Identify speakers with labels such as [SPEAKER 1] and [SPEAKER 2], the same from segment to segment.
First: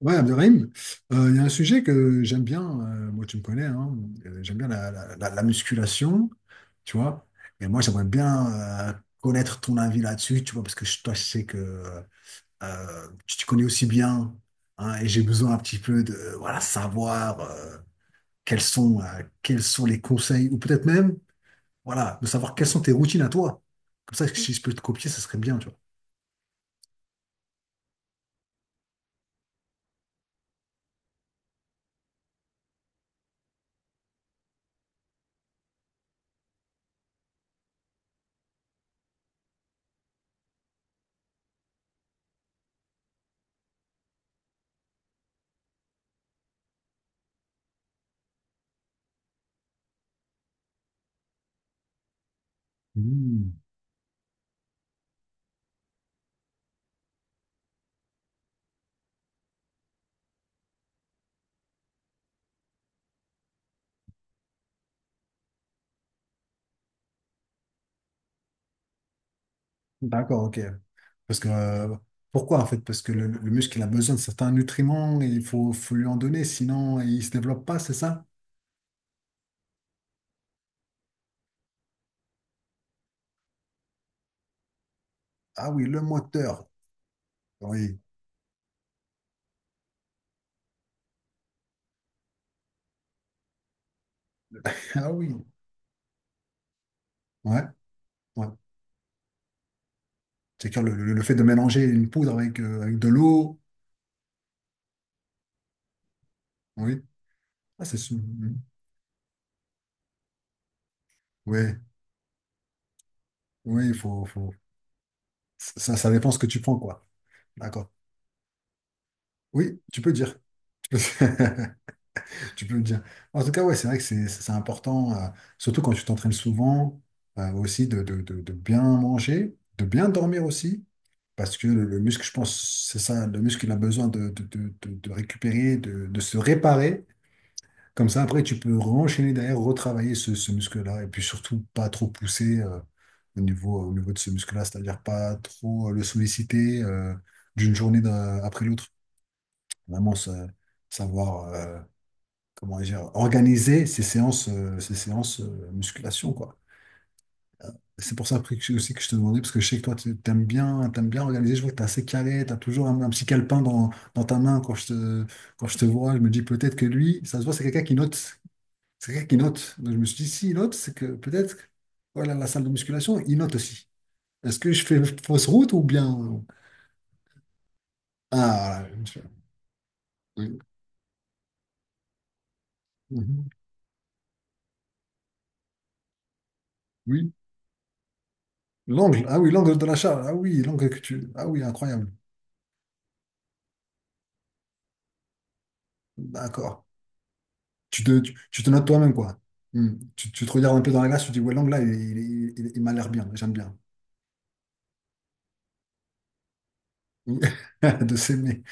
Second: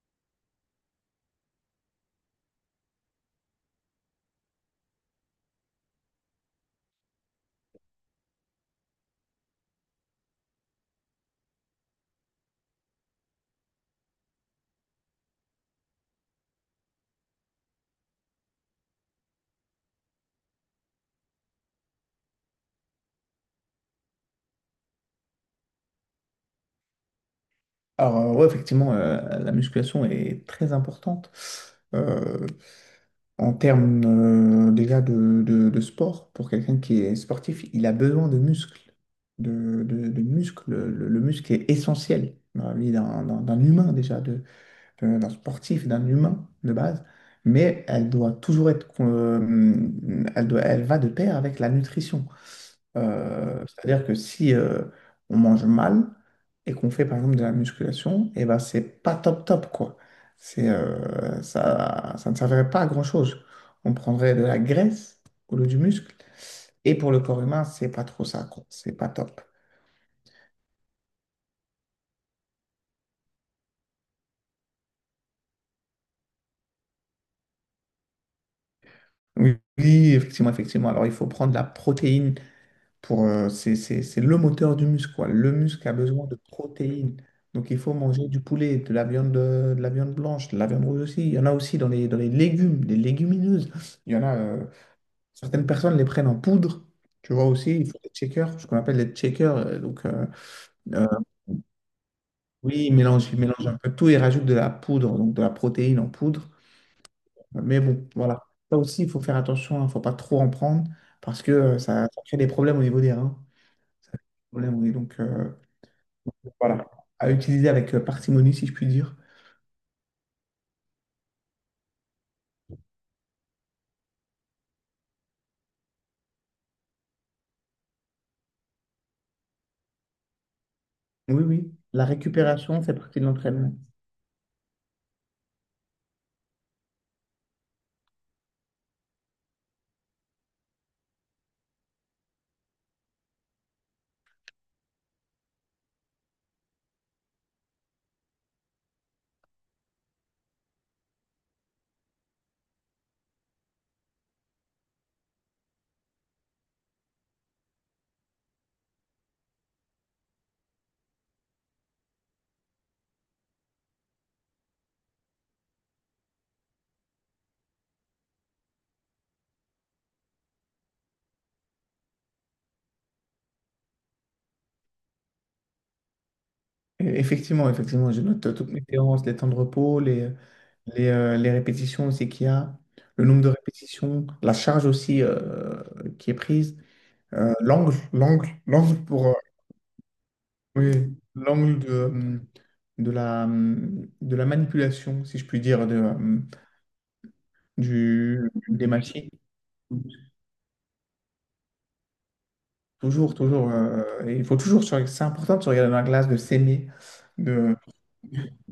[SPEAKER 1] Ouais, Abderrahim, il y a un sujet que j'aime bien. Moi tu me connais, hein. J'aime bien la musculation, tu vois, et moi j'aimerais bien connaître ton avis là-dessus, tu vois, parce que toi je sais que tu te connais aussi bien, hein, et j'ai besoin un petit peu de, voilà, savoir quels sont les conseils, ou peut-être même, voilà, de savoir quelles sont tes routines à toi. Comme ça, si je peux te copier, ça serait bien, tu vois.
[SPEAKER 2] Ouais, effectivement, la musculation est très importante euh, en termes déjà de sport. Pour quelqu'un qui est sportif, il a besoin de muscles, de muscles. Le muscle est essentiel dans la vie d'un humain déjà, de, d'un sportif, d'un humain de base, mais elle doit toujours être, elle doit, elle va de pair avec la nutrition.
[SPEAKER 1] Hmm.
[SPEAKER 2] C'est-à-dire que si on mange mal et qu'on fait par exemple de la musculation, et ben c'est pas top top quoi. C'est ça, ça ne servirait pas à grand-chose. On prendrait de la graisse au lieu du muscle. Et pour le corps humain, c'est pas trop ça, quoi. C'est pas top.
[SPEAKER 1] D'accord, ok. Parce que, pourquoi en fait? Parce que le muscle, il a besoin de certains nutriments et il faut, faut lui en donner, sinon il ne se développe pas, c'est ça?
[SPEAKER 2] Oui, oui, effectivement, effectivement. Alors, il faut prendre de la protéine pour, c'est le moteur du muscle, quoi. Le
[SPEAKER 1] Ah oui,
[SPEAKER 2] muscle a
[SPEAKER 1] le
[SPEAKER 2] besoin de
[SPEAKER 1] moteur.
[SPEAKER 2] protéines. Donc, il faut
[SPEAKER 1] Oui.
[SPEAKER 2] manger du poulet, de, la viande blanche, de la viande rouge aussi. Il y en a aussi dans les légumes, les légumineuses. Il y en a,
[SPEAKER 1] Ah oui.
[SPEAKER 2] certaines personnes les prennent en poudre. Tu vois
[SPEAKER 1] Ouais,
[SPEAKER 2] aussi, ils font des
[SPEAKER 1] ouais.
[SPEAKER 2] shakers, ce qu'on appelle les shakers. Donc,
[SPEAKER 1] C'est-à-dire le,
[SPEAKER 2] euh,
[SPEAKER 1] le- le fait de mélanger une poudre avec,
[SPEAKER 2] oui,
[SPEAKER 1] avec de
[SPEAKER 2] ils
[SPEAKER 1] l'eau.
[SPEAKER 2] mélangent un peu tout, ils rajoutent de la poudre, donc de la protéine en poudre.
[SPEAKER 1] Oui.
[SPEAKER 2] Mais
[SPEAKER 1] Ah,
[SPEAKER 2] bon, voilà. Ça aussi, il faut faire attention, il ne faut pas trop en prendre parce que
[SPEAKER 1] Oui,
[SPEAKER 2] ça, ça crée des problèmes au niveau des reins.
[SPEAKER 1] oui, il
[SPEAKER 2] Ça crée
[SPEAKER 1] faut,
[SPEAKER 2] des problèmes, oui.
[SPEAKER 1] Ça, ça dépend ce que tu prends,
[SPEAKER 2] Voilà.
[SPEAKER 1] quoi.
[SPEAKER 2] À utiliser
[SPEAKER 1] D'accord.
[SPEAKER 2] avec parcimonie, si je puis dire.
[SPEAKER 1] Oui, tu peux dire. Tu peux le dire. En tout cas, ouais, c'est vrai que c'est important, surtout quand tu t'entraînes souvent, aussi de, de bien manger, de bien dormir aussi,
[SPEAKER 2] Oui,
[SPEAKER 1] parce que
[SPEAKER 2] oui.
[SPEAKER 1] le
[SPEAKER 2] La
[SPEAKER 1] muscle, je
[SPEAKER 2] récupération
[SPEAKER 1] pense,
[SPEAKER 2] fait
[SPEAKER 1] c'est
[SPEAKER 2] partie de
[SPEAKER 1] ça, le muscle, il
[SPEAKER 2] l'entraînement.
[SPEAKER 1] a besoin de, de récupérer, de se réparer. Comme ça, après, tu peux enchaîner derrière, retravailler ce, ce muscle-là, et puis surtout pas trop pousser au niveau de ce muscle-là, c'est-à-dire pas trop le solliciter d'une journée après l'autre. Vraiment, savoir. Comment dire, organiser ces séances musculation, quoi. Euh, C'est pour ça après, que aussi que je te demandais, parce que je sais que toi, tu aimes bien, t'aimes bien organiser. Je vois que tu es assez carré, tu as toujours un petit calepin dans, dans ta main quand je te vois. Je me dis peut-être que lui, ça se voit, c'est quelqu'un qui note. C'est quelqu'un qui note. Donc je me suis dit, s'il note, c'est que peut-être, que, voilà, la salle de musculation, il note aussi. Est-ce que je fais fausse route ou bien.
[SPEAKER 2] Effectivement, effectivement, je note toutes
[SPEAKER 1] Ah,
[SPEAKER 2] mes
[SPEAKER 1] voilà.
[SPEAKER 2] séances, les temps de repos,
[SPEAKER 1] Oui.
[SPEAKER 2] les répétitions aussi qu'il y a, le nombre
[SPEAKER 1] Mhm.
[SPEAKER 2] de répétitions, la charge aussi qui est prise,
[SPEAKER 1] Oui.
[SPEAKER 2] l'angle
[SPEAKER 1] L'angle.
[SPEAKER 2] pour,
[SPEAKER 1] Ah oui, l'angle de la charge. Ah oui, l'angle que
[SPEAKER 2] oui,
[SPEAKER 1] tu. Ah oui,
[SPEAKER 2] l'angle
[SPEAKER 1] incroyable.
[SPEAKER 2] de la manipulation, si je puis dire,
[SPEAKER 1] D'accord. Tu te, tu,
[SPEAKER 2] du,
[SPEAKER 1] tu te notes
[SPEAKER 2] des
[SPEAKER 1] toi-même,
[SPEAKER 2] machines.
[SPEAKER 1] quoi. Hmm. Tu te regardes un peu dans la glace, tu te dis, ouais, l'angle là, il, il m'a l'air bien,
[SPEAKER 2] Toujours,
[SPEAKER 1] j'aime
[SPEAKER 2] toujours.
[SPEAKER 1] bien.
[SPEAKER 2] Et il faut toujours. C'est important de se regarder dans la glace, de s'aimer. De...
[SPEAKER 1] De s'aimer.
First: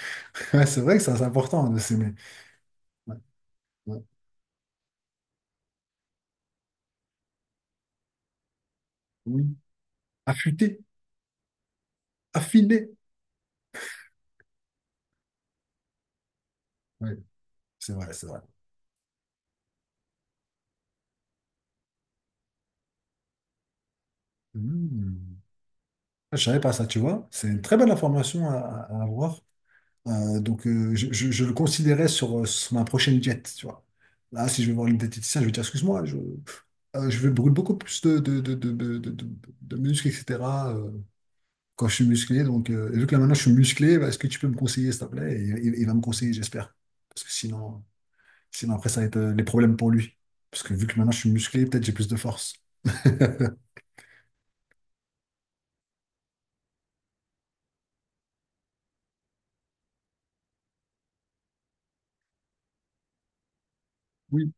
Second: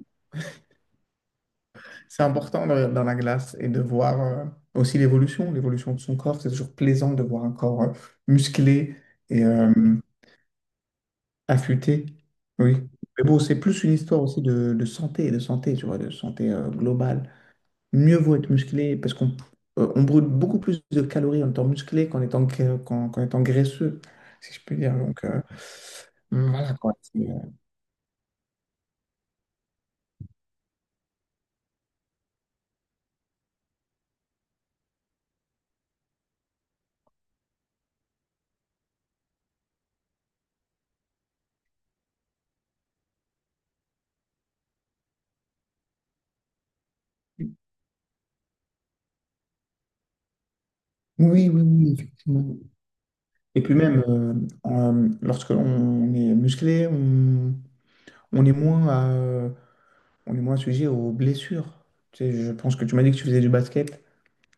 [SPEAKER 1] Ouais, c'est vrai que ça, c'est important de s'aimer.
[SPEAKER 2] C'est important de regarder dans la
[SPEAKER 1] Ouais,
[SPEAKER 2] glace et de
[SPEAKER 1] ouais.
[SPEAKER 2] voir aussi l'évolution, l'évolution de son corps. C'est toujours plaisant de voir un corps musclé et
[SPEAKER 1] Oui. Affûter,
[SPEAKER 2] affûté. Oui.
[SPEAKER 1] affiner.
[SPEAKER 2] Mais bon, c'est plus une histoire aussi de santé, tu vois, de santé
[SPEAKER 1] Ouais,
[SPEAKER 2] globale.
[SPEAKER 1] c'est vrai,
[SPEAKER 2] Mieux
[SPEAKER 1] c'est
[SPEAKER 2] vaut
[SPEAKER 1] vrai.
[SPEAKER 2] être musclé parce qu'on on brûle beaucoup plus de calories en étant musclé qu'en étant, qu'en étant graisseux, si je peux dire.
[SPEAKER 1] Hmm. Je savais pas
[SPEAKER 2] Voilà
[SPEAKER 1] ça,
[SPEAKER 2] quoi.
[SPEAKER 1] tu vois. C'est une très bonne information à avoir. Donc, je, je le considérais sur, sur ma prochaine diète, tu vois. Là, si je vais voir une diététicienne, je vais dire, excuse-moi, je vais brûler beaucoup plus de, de muscles, etc. quand je suis musclé. Donc, et vu que là maintenant je suis musclé, bah, est-ce que tu peux me conseiller, s'il te plaît? Et, il va me conseiller, j'espère. Parce que sinon, sinon après, ça va être les problèmes pour lui. Parce que vu que maintenant je suis
[SPEAKER 2] Oui, oui,
[SPEAKER 1] musclé, peut-être
[SPEAKER 2] oui,
[SPEAKER 1] j'ai plus de
[SPEAKER 2] effectivement.
[SPEAKER 1] force.
[SPEAKER 2] Et puis même, lorsque l'on est musclé, on, on est moins à- on est moins sujet aux blessures. Tu sais, je pense que tu m'as dit que tu faisais du basket.
[SPEAKER 1] Oui,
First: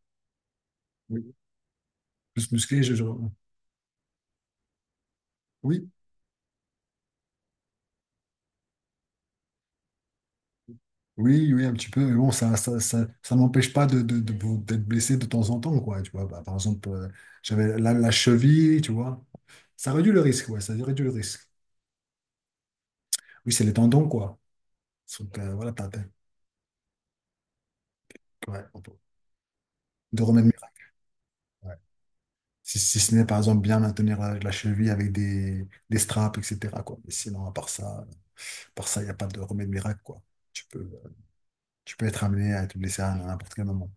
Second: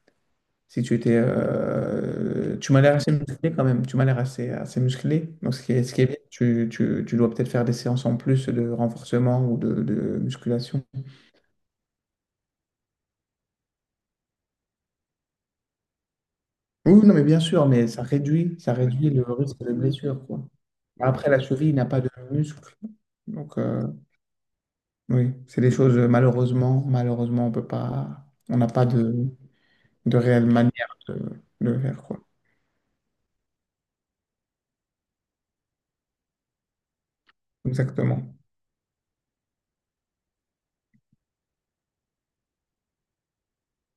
[SPEAKER 2] Si tu étais,
[SPEAKER 1] oui. Plus
[SPEAKER 2] tu m'as
[SPEAKER 1] musclé, je,
[SPEAKER 2] l'air assez musclé quand même. Tu m'as l'air assez, assez musclé. Donc
[SPEAKER 1] Oui,
[SPEAKER 2] ce qui est bien, tu dois peut-être faire des séances en plus de renforcement ou de musculation.
[SPEAKER 1] oui, oui, un petit peu. Mais bon, ça n'empêche pas de, de, d'être blessé de temps en temps, quoi. Tu vois, bah, par exemple,
[SPEAKER 2] Oui, non, mais bien sûr,
[SPEAKER 1] j'avais
[SPEAKER 2] mais
[SPEAKER 1] la, la
[SPEAKER 2] ça
[SPEAKER 1] cheville, tu
[SPEAKER 2] réduit le
[SPEAKER 1] vois.
[SPEAKER 2] risque de
[SPEAKER 1] Ça réduit le
[SPEAKER 2] blessure, quoi.
[SPEAKER 1] risque, ouais, ça réduit le
[SPEAKER 2] Après, la
[SPEAKER 1] risque.
[SPEAKER 2] cheville n'a pas de muscle.
[SPEAKER 1] Oui,
[SPEAKER 2] Donc,
[SPEAKER 1] c'est les
[SPEAKER 2] euh,
[SPEAKER 1] tendons, quoi.
[SPEAKER 2] Oui,
[SPEAKER 1] Donc,
[SPEAKER 2] c'est des
[SPEAKER 1] voilà,
[SPEAKER 2] choses, malheureusement, malheureusement, on peut pas, on
[SPEAKER 1] ouais,
[SPEAKER 2] n'a pas de, de
[SPEAKER 1] de
[SPEAKER 2] réelle
[SPEAKER 1] remède miracle.
[SPEAKER 2] manière de le faire, quoi.
[SPEAKER 1] Si, si ce n'est par exemple bien maintenir la, la cheville avec des straps, etc. quoi. Mais sinon, à part ça,
[SPEAKER 2] Exactement.
[SPEAKER 1] par ça, il n'y a pas de remède miracle, quoi. Tu peux, tu peux être amené à te blesser à n'importe quel moment.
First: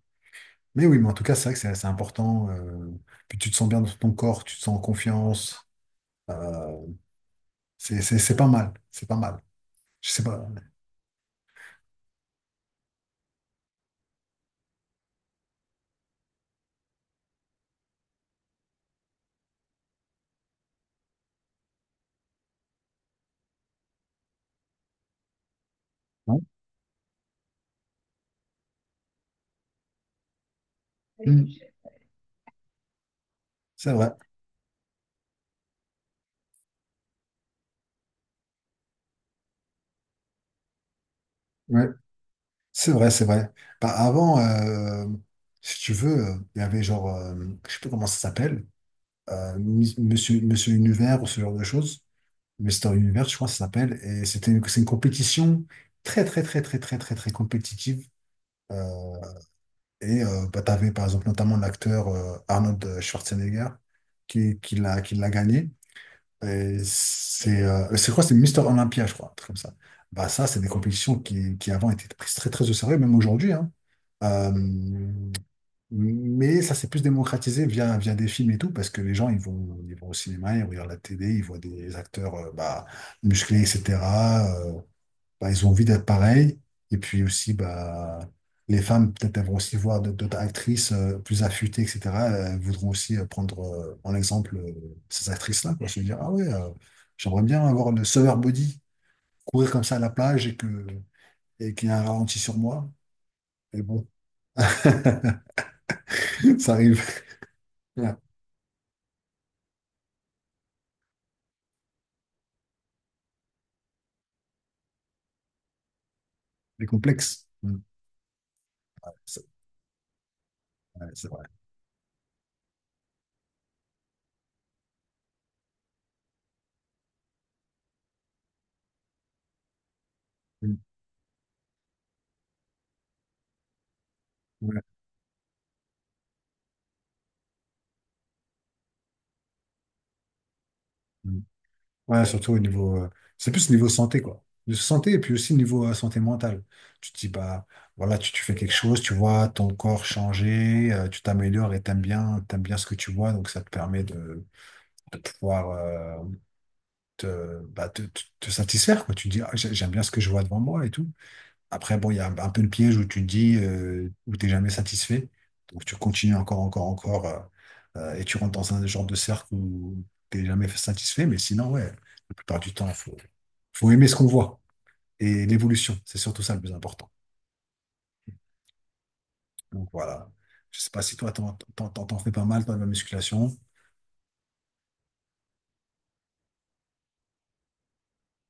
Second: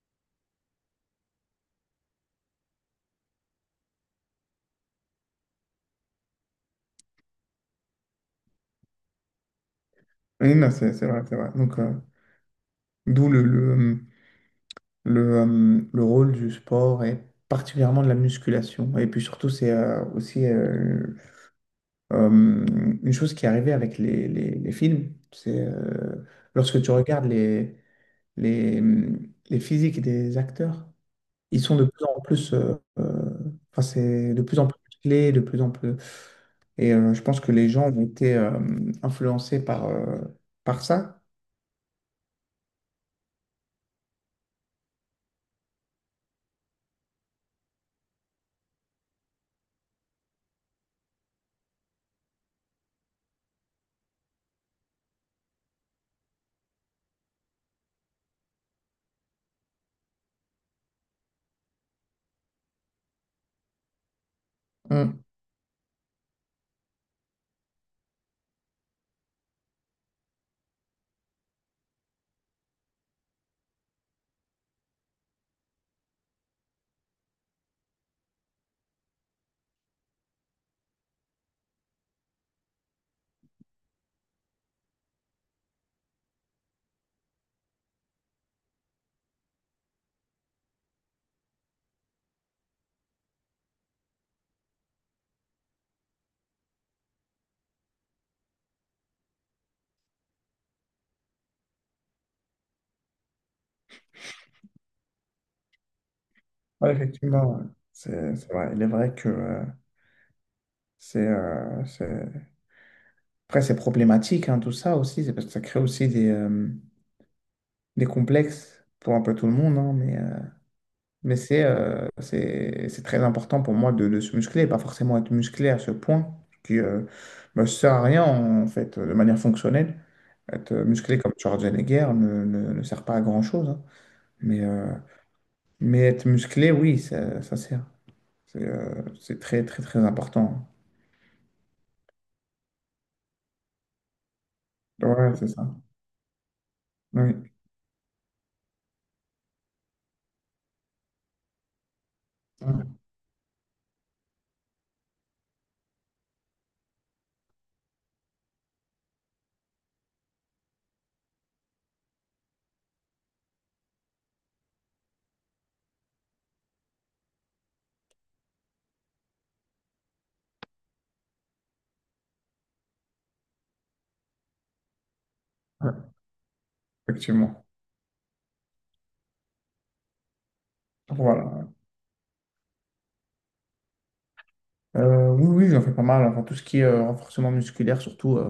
[SPEAKER 1] Mais oui, mais en tout cas, c'est vrai que c'est important. Puis tu te sens bien dans ton corps, tu te sens en confiance. euh, c'est pas mal. C'est pas mal. Je sais pas.
[SPEAKER 2] Oui, non, c'est vrai, c'est vrai. D'où le rôle du sport et particulièrement de la musculation. Et puis surtout, c'est aussi euh, une chose qui est arrivée avec les films. C'est
[SPEAKER 1] Non.
[SPEAKER 2] lorsque tu regardes les, les physiques des acteurs,
[SPEAKER 1] Mm.
[SPEAKER 2] ils sont de plus en plus, enfin,
[SPEAKER 1] C'est vrai.
[SPEAKER 2] c'est de plus en plus clés, de plus en plus. Et je pense que les gens ont été influencés par, par ça.
[SPEAKER 1] Ouais. C'est vrai, c'est vrai. Bah, avant, si tu veux, il y avait genre, je sais plus comment ça s'appelle, Monsieur, Monsieur Univers ou ce genre de choses. Mister Univers, je crois que ça s'appelle. Et c'était une, c'est une compétition très, très, très, très, très, très, très compétitive. Euh, et bah, tu avais par exemple notamment l'acteur Arnold Schwarzenegger qui
[SPEAKER 2] Mm.
[SPEAKER 1] l'a gagné. Et c'est quoi? C'est Mister Olympia, je crois, un truc comme ça. Bah, ça, c'est des compétitions qui avant étaient prises très, très au sérieux, même aujourd'hui, hein. Euh, mais ça s'est plus démocratisé via, via des films et tout, parce que les gens, ils vont au cinéma, ils regardent la télé, ils voient des acteurs bah, musclés, etc. euh, Bah, ils ont envie d'être pareils. Et puis aussi, bah, les femmes, peut-être, elles vont aussi voir d'autres actrices plus affûtées, etc. Elles voudront aussi prendre en exemple ces actrices-là, quoi. Se dire, ah ouais, j'aimerais bien avoir le summer body, courir comme ça à la plage et que, et qu'il y ait un ralenti sur moi. Mais bon, ça
[SPEAKER 2] Ouais,
[SPEAKER 1] arrive.
[SPEAKER 2] effectivement, ouais. C'est vrai. Il est vrai que c'est, euh, c'est- après, c'est problématique, hein, tout ça aussi, c'est parce que ça crée aussi
[SPEAKER 1] Les complexes. Mm.
[SPEAKER 2] des complexes pour un peu
[SPEAKER 1] C'est
[SPEAKER 2] tout le monde, hein, mais
[SPEAKER 1] ouais, c'est
[SPEAKER 2] mais
[SPEAKER 1] vrai.
[SPEAKER 2] c'est c'est très important pour moi de se muscler, pas forcément être musclé à ce point, qui ne sert à rien en fait, de manière fonctionnelle. Être
[SPEAKER 1] Mm.
[SPEAKER 2] musclé comme Schwarzenegger ne, ne, ne sert pas à grand-chose. Hein. Mais,
[SPEAKER 1] Ouais,
[SPEAKER 2] euh, mais être musclé, oui, ça sert. C'est très, très, très important.
[SPEAKER 1] mm. Ouais, surtout au niveau. C'est plus niveau santé, quoi. De santé et puis
[SPEAKER 2] Ouais, c'est
[SPEAKER 1] aussi
[SPEAKER 2] ça.
[SPEAKER 1] niveau santé mentale. Tu te dis,
[SPEAKER 2] Oui,
[SPEAKER 1] bah, voilà, tu fais quelque chose, tu vois ton corps changer, tu t'améliores et t'aimes bien ce que
[SPEAKER 2] ouais,
[SPEAKER 1] tu vois, donc ça te permet de pouvoir te, bah, te, te satisfaire, quoi. Tu te dis, ah, j'aime bien ce que je vois devant moi et tout. Après, bon, il y a un peu le piège où tu te dis, où t'es jamais satisfait. Donc, tu continues encore, encore, encore, et tu rentres dans un genre de cercle où t'es jamais satisfait. Mais sinon, ouais, la plupart du temps, faut, faut aimer ce qu'on voit et l'évolution.
[SPEAKER 2] ouais,
[SPEAKER 1] C'est surtout ça le plus important.
[SPEAKER 2] effectivement.
[SPEAKER 1] Donc, voilà. Je sais pas si toi,
[SPEAKER 2] Voilà.
[SPEAKER 1] t'en fais pas mal, toi, de la musculation.
[SPEAKER 2] Oui, oui, j'en fais pas mal. Enfin, tout ce qui est renforcement musculaire, surtout euh,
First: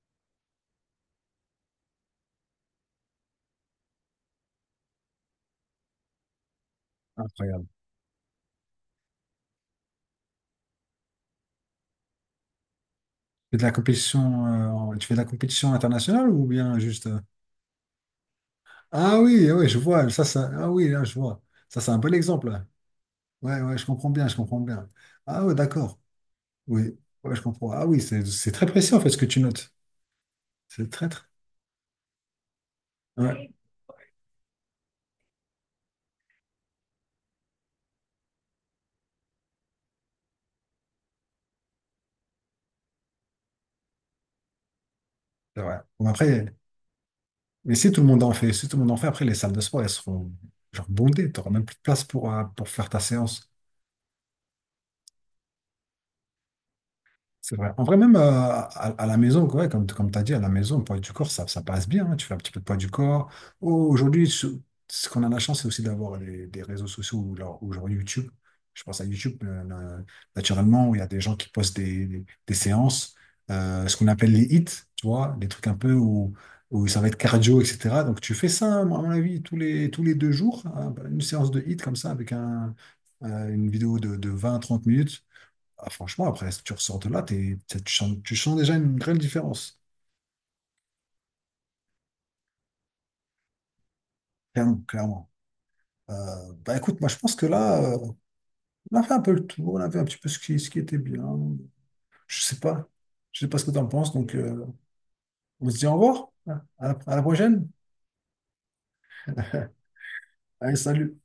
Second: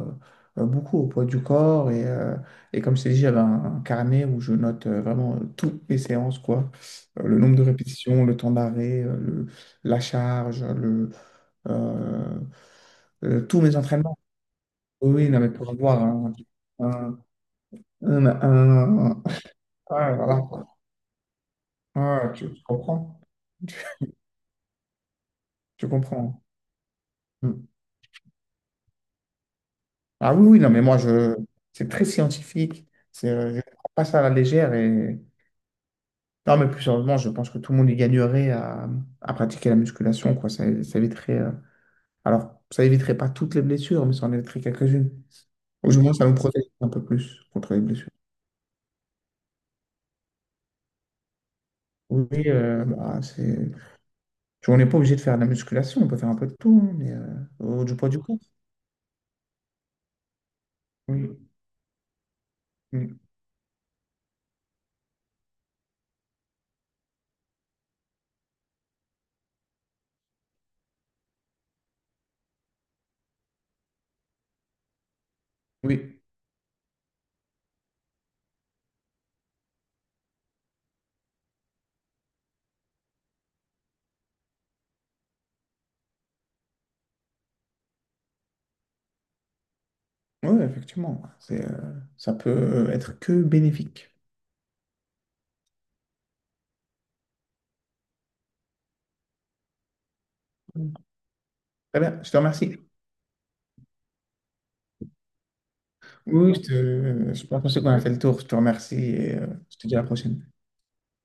[SPEAKER 2] euh, beaucoup au poids du corps. Et comme je t'ai dit, j'avais un carnet où je note vraiment toutes mes séances, quoi. Le nombre de
[SPEAKER 1] Incroyable.
[SPEAKER 2] répétitions, le temps d'arrêt, la charge, euh,
[SPEAKER 1] Tu fais
[SPEAKER 2] tous
[SPEAKER 1] de la
[SPEAKER 2] mes entraînements.
[SPEAKER 1] compétition, tu
[SPEAKER 2] Oui,
[SPEAKER 1] fais de la
[SPEAKER 2] oui, non, mais pour
[SPEAKER 1] compétition
[SPEAKER 2] avoir
[SPEAKER 1] internationale ou bien juste.
[SPEAKER 2] un, un- un-
[SPEAKER 1] Ah
[SPEAKER 2] un-
[SPEAKER 1] oui, oui, je vois.
[SPEAKER 2] ah,
[SPEAKER 1] Ça,
[SPEAKER 2] voilà,
[SPEAKER 1] ça...
[SPEAKER 2] quoi.
[SPEAKER 1] Ah oui, là, je vois. Ça, c'est un bon
[SPEAKER 2] Ah, tu,
[SPEAKER 1] exemple.
[SPEAKER 2] tu comprends?
[SPEAKER 1] Ouais, ouais, je comprends bien, je comprends bien. Ah ouais,
[SPEAKER 2] Tu
[SPEAKER 1] d'accord.
[SPEAKER 2] comprends.
[SPEAKER 1] Oui, ouais, je comprends. Ah oui, c'est très précis en fait ce que tu notes.
[SPEAKER 2] Ah oui, oui, non, mais
[SPEAKER 1] C'est
[SPEAKER 2] moi,
[SPEAKER 1] très, très.
[SPEAKER 2] je... c'est très scientifique.
[SPEAKER 1] Ouais,
[SPEAKER 2] Je ne prends pas ça à la légère. Et... Non, mais plus sérieusement, je pense que tout le monde y gagnerait à pratiquer la musculation, quoi. Ça éviterait. Alors, ça éviterait pas toutes les blessures, mais ça en éviterait quelques-unes.
[SPEAKER 1] c'est vrai.
[SPEAKER 2] Au
[SPEAKER 1] Bon,
[SPEAKER 2] moins, ça nous
[SPEAKER 1] après,
[SPEAKER 2] protège un peu plus contre
[SPEAKER 1] mais
[SPEAKER 2] les
[SPEAKER 1] si tout le
[SPEAKER 2] blessures.
[SPEAKER 1] monde en fait, si tout le monde en fait, après les salles de sport, elles seront genre bondées. Tu n'auras même plus de place
[SPEAKER 2] Oui,
[SPEAKER 1] pour faire ta
[SPEAKER 2] bah,
[SPEAKER 1] séance.
[SPEAKER 2] c'est... tu vois, on n'est pas obligé de faire de la musculation, on peut faire un peu de tout, hein, mais,
[SPEAKER 1] C'est vrai. En vrai,
[SPEAKER 2] du poids
[SPEAKER 1] même
[SPEAKER 2] du corps.
[SPEAKER 1] à la maison, ouais, comme, comme tu as dit, à la maison, le poids du corps,
[SPEAKER 2] Oui,
[SPEAKER 1] ça passe bien, hein. Tu fais un petit peu de poids du
[SPEAKER 2] mm,
[SPEAKER 1] corps. Oh, aujourd'hui, ce qu'on a la chance, c'est aussi d'avoir des réseaux sociaux ou ou genre YouTube. Je pense à YouTube, naturellement, où il y a des gens qui postent des, des séances, ce qu'on appelle les hits, tu vois, des trucs un peu
[SPEAKER 2] oui,
[SPEAKER 1] où, où ça va être cardio, etc. Donc, tu fais ça, moi, à mon avis, tous les deux jours, hein, une séance de hits comme ça, avec un, une vidéo de 20-30 minutes ah, franchement, après, si tu ressors de là, tu sens déjà une grande différence.
[SPEAKER 2] oui, effectivement. Ça peut être que bénéfique.
[SPEAKER 1] Clairement, clairement. Bah écoute, moi je pense que là, on a fait un peu le tour, on a fait un petit peu ce qui
[SPEAKER 2] Très
[SPEAKER 1] était bien.
[SPEAKER 2] bien, je te
[SPEAKER 1] Je sais pas.
[SPEAKER 2] remercie.
[SPEAKER 1] Je sais pas ce que tu en penses, donc on se dit au revoir.
[SPEAKER 2] Oui, je, te-
[SPEAKER 1] À la
[SPEAKER 2] euh, je
[SPEAKER 1] prochaine.
[SPEAKER 2] pense qu'on a fait le tour. Je te remercie et je te dis à la prochaine.
[SPEAKER 1] Allez, salut.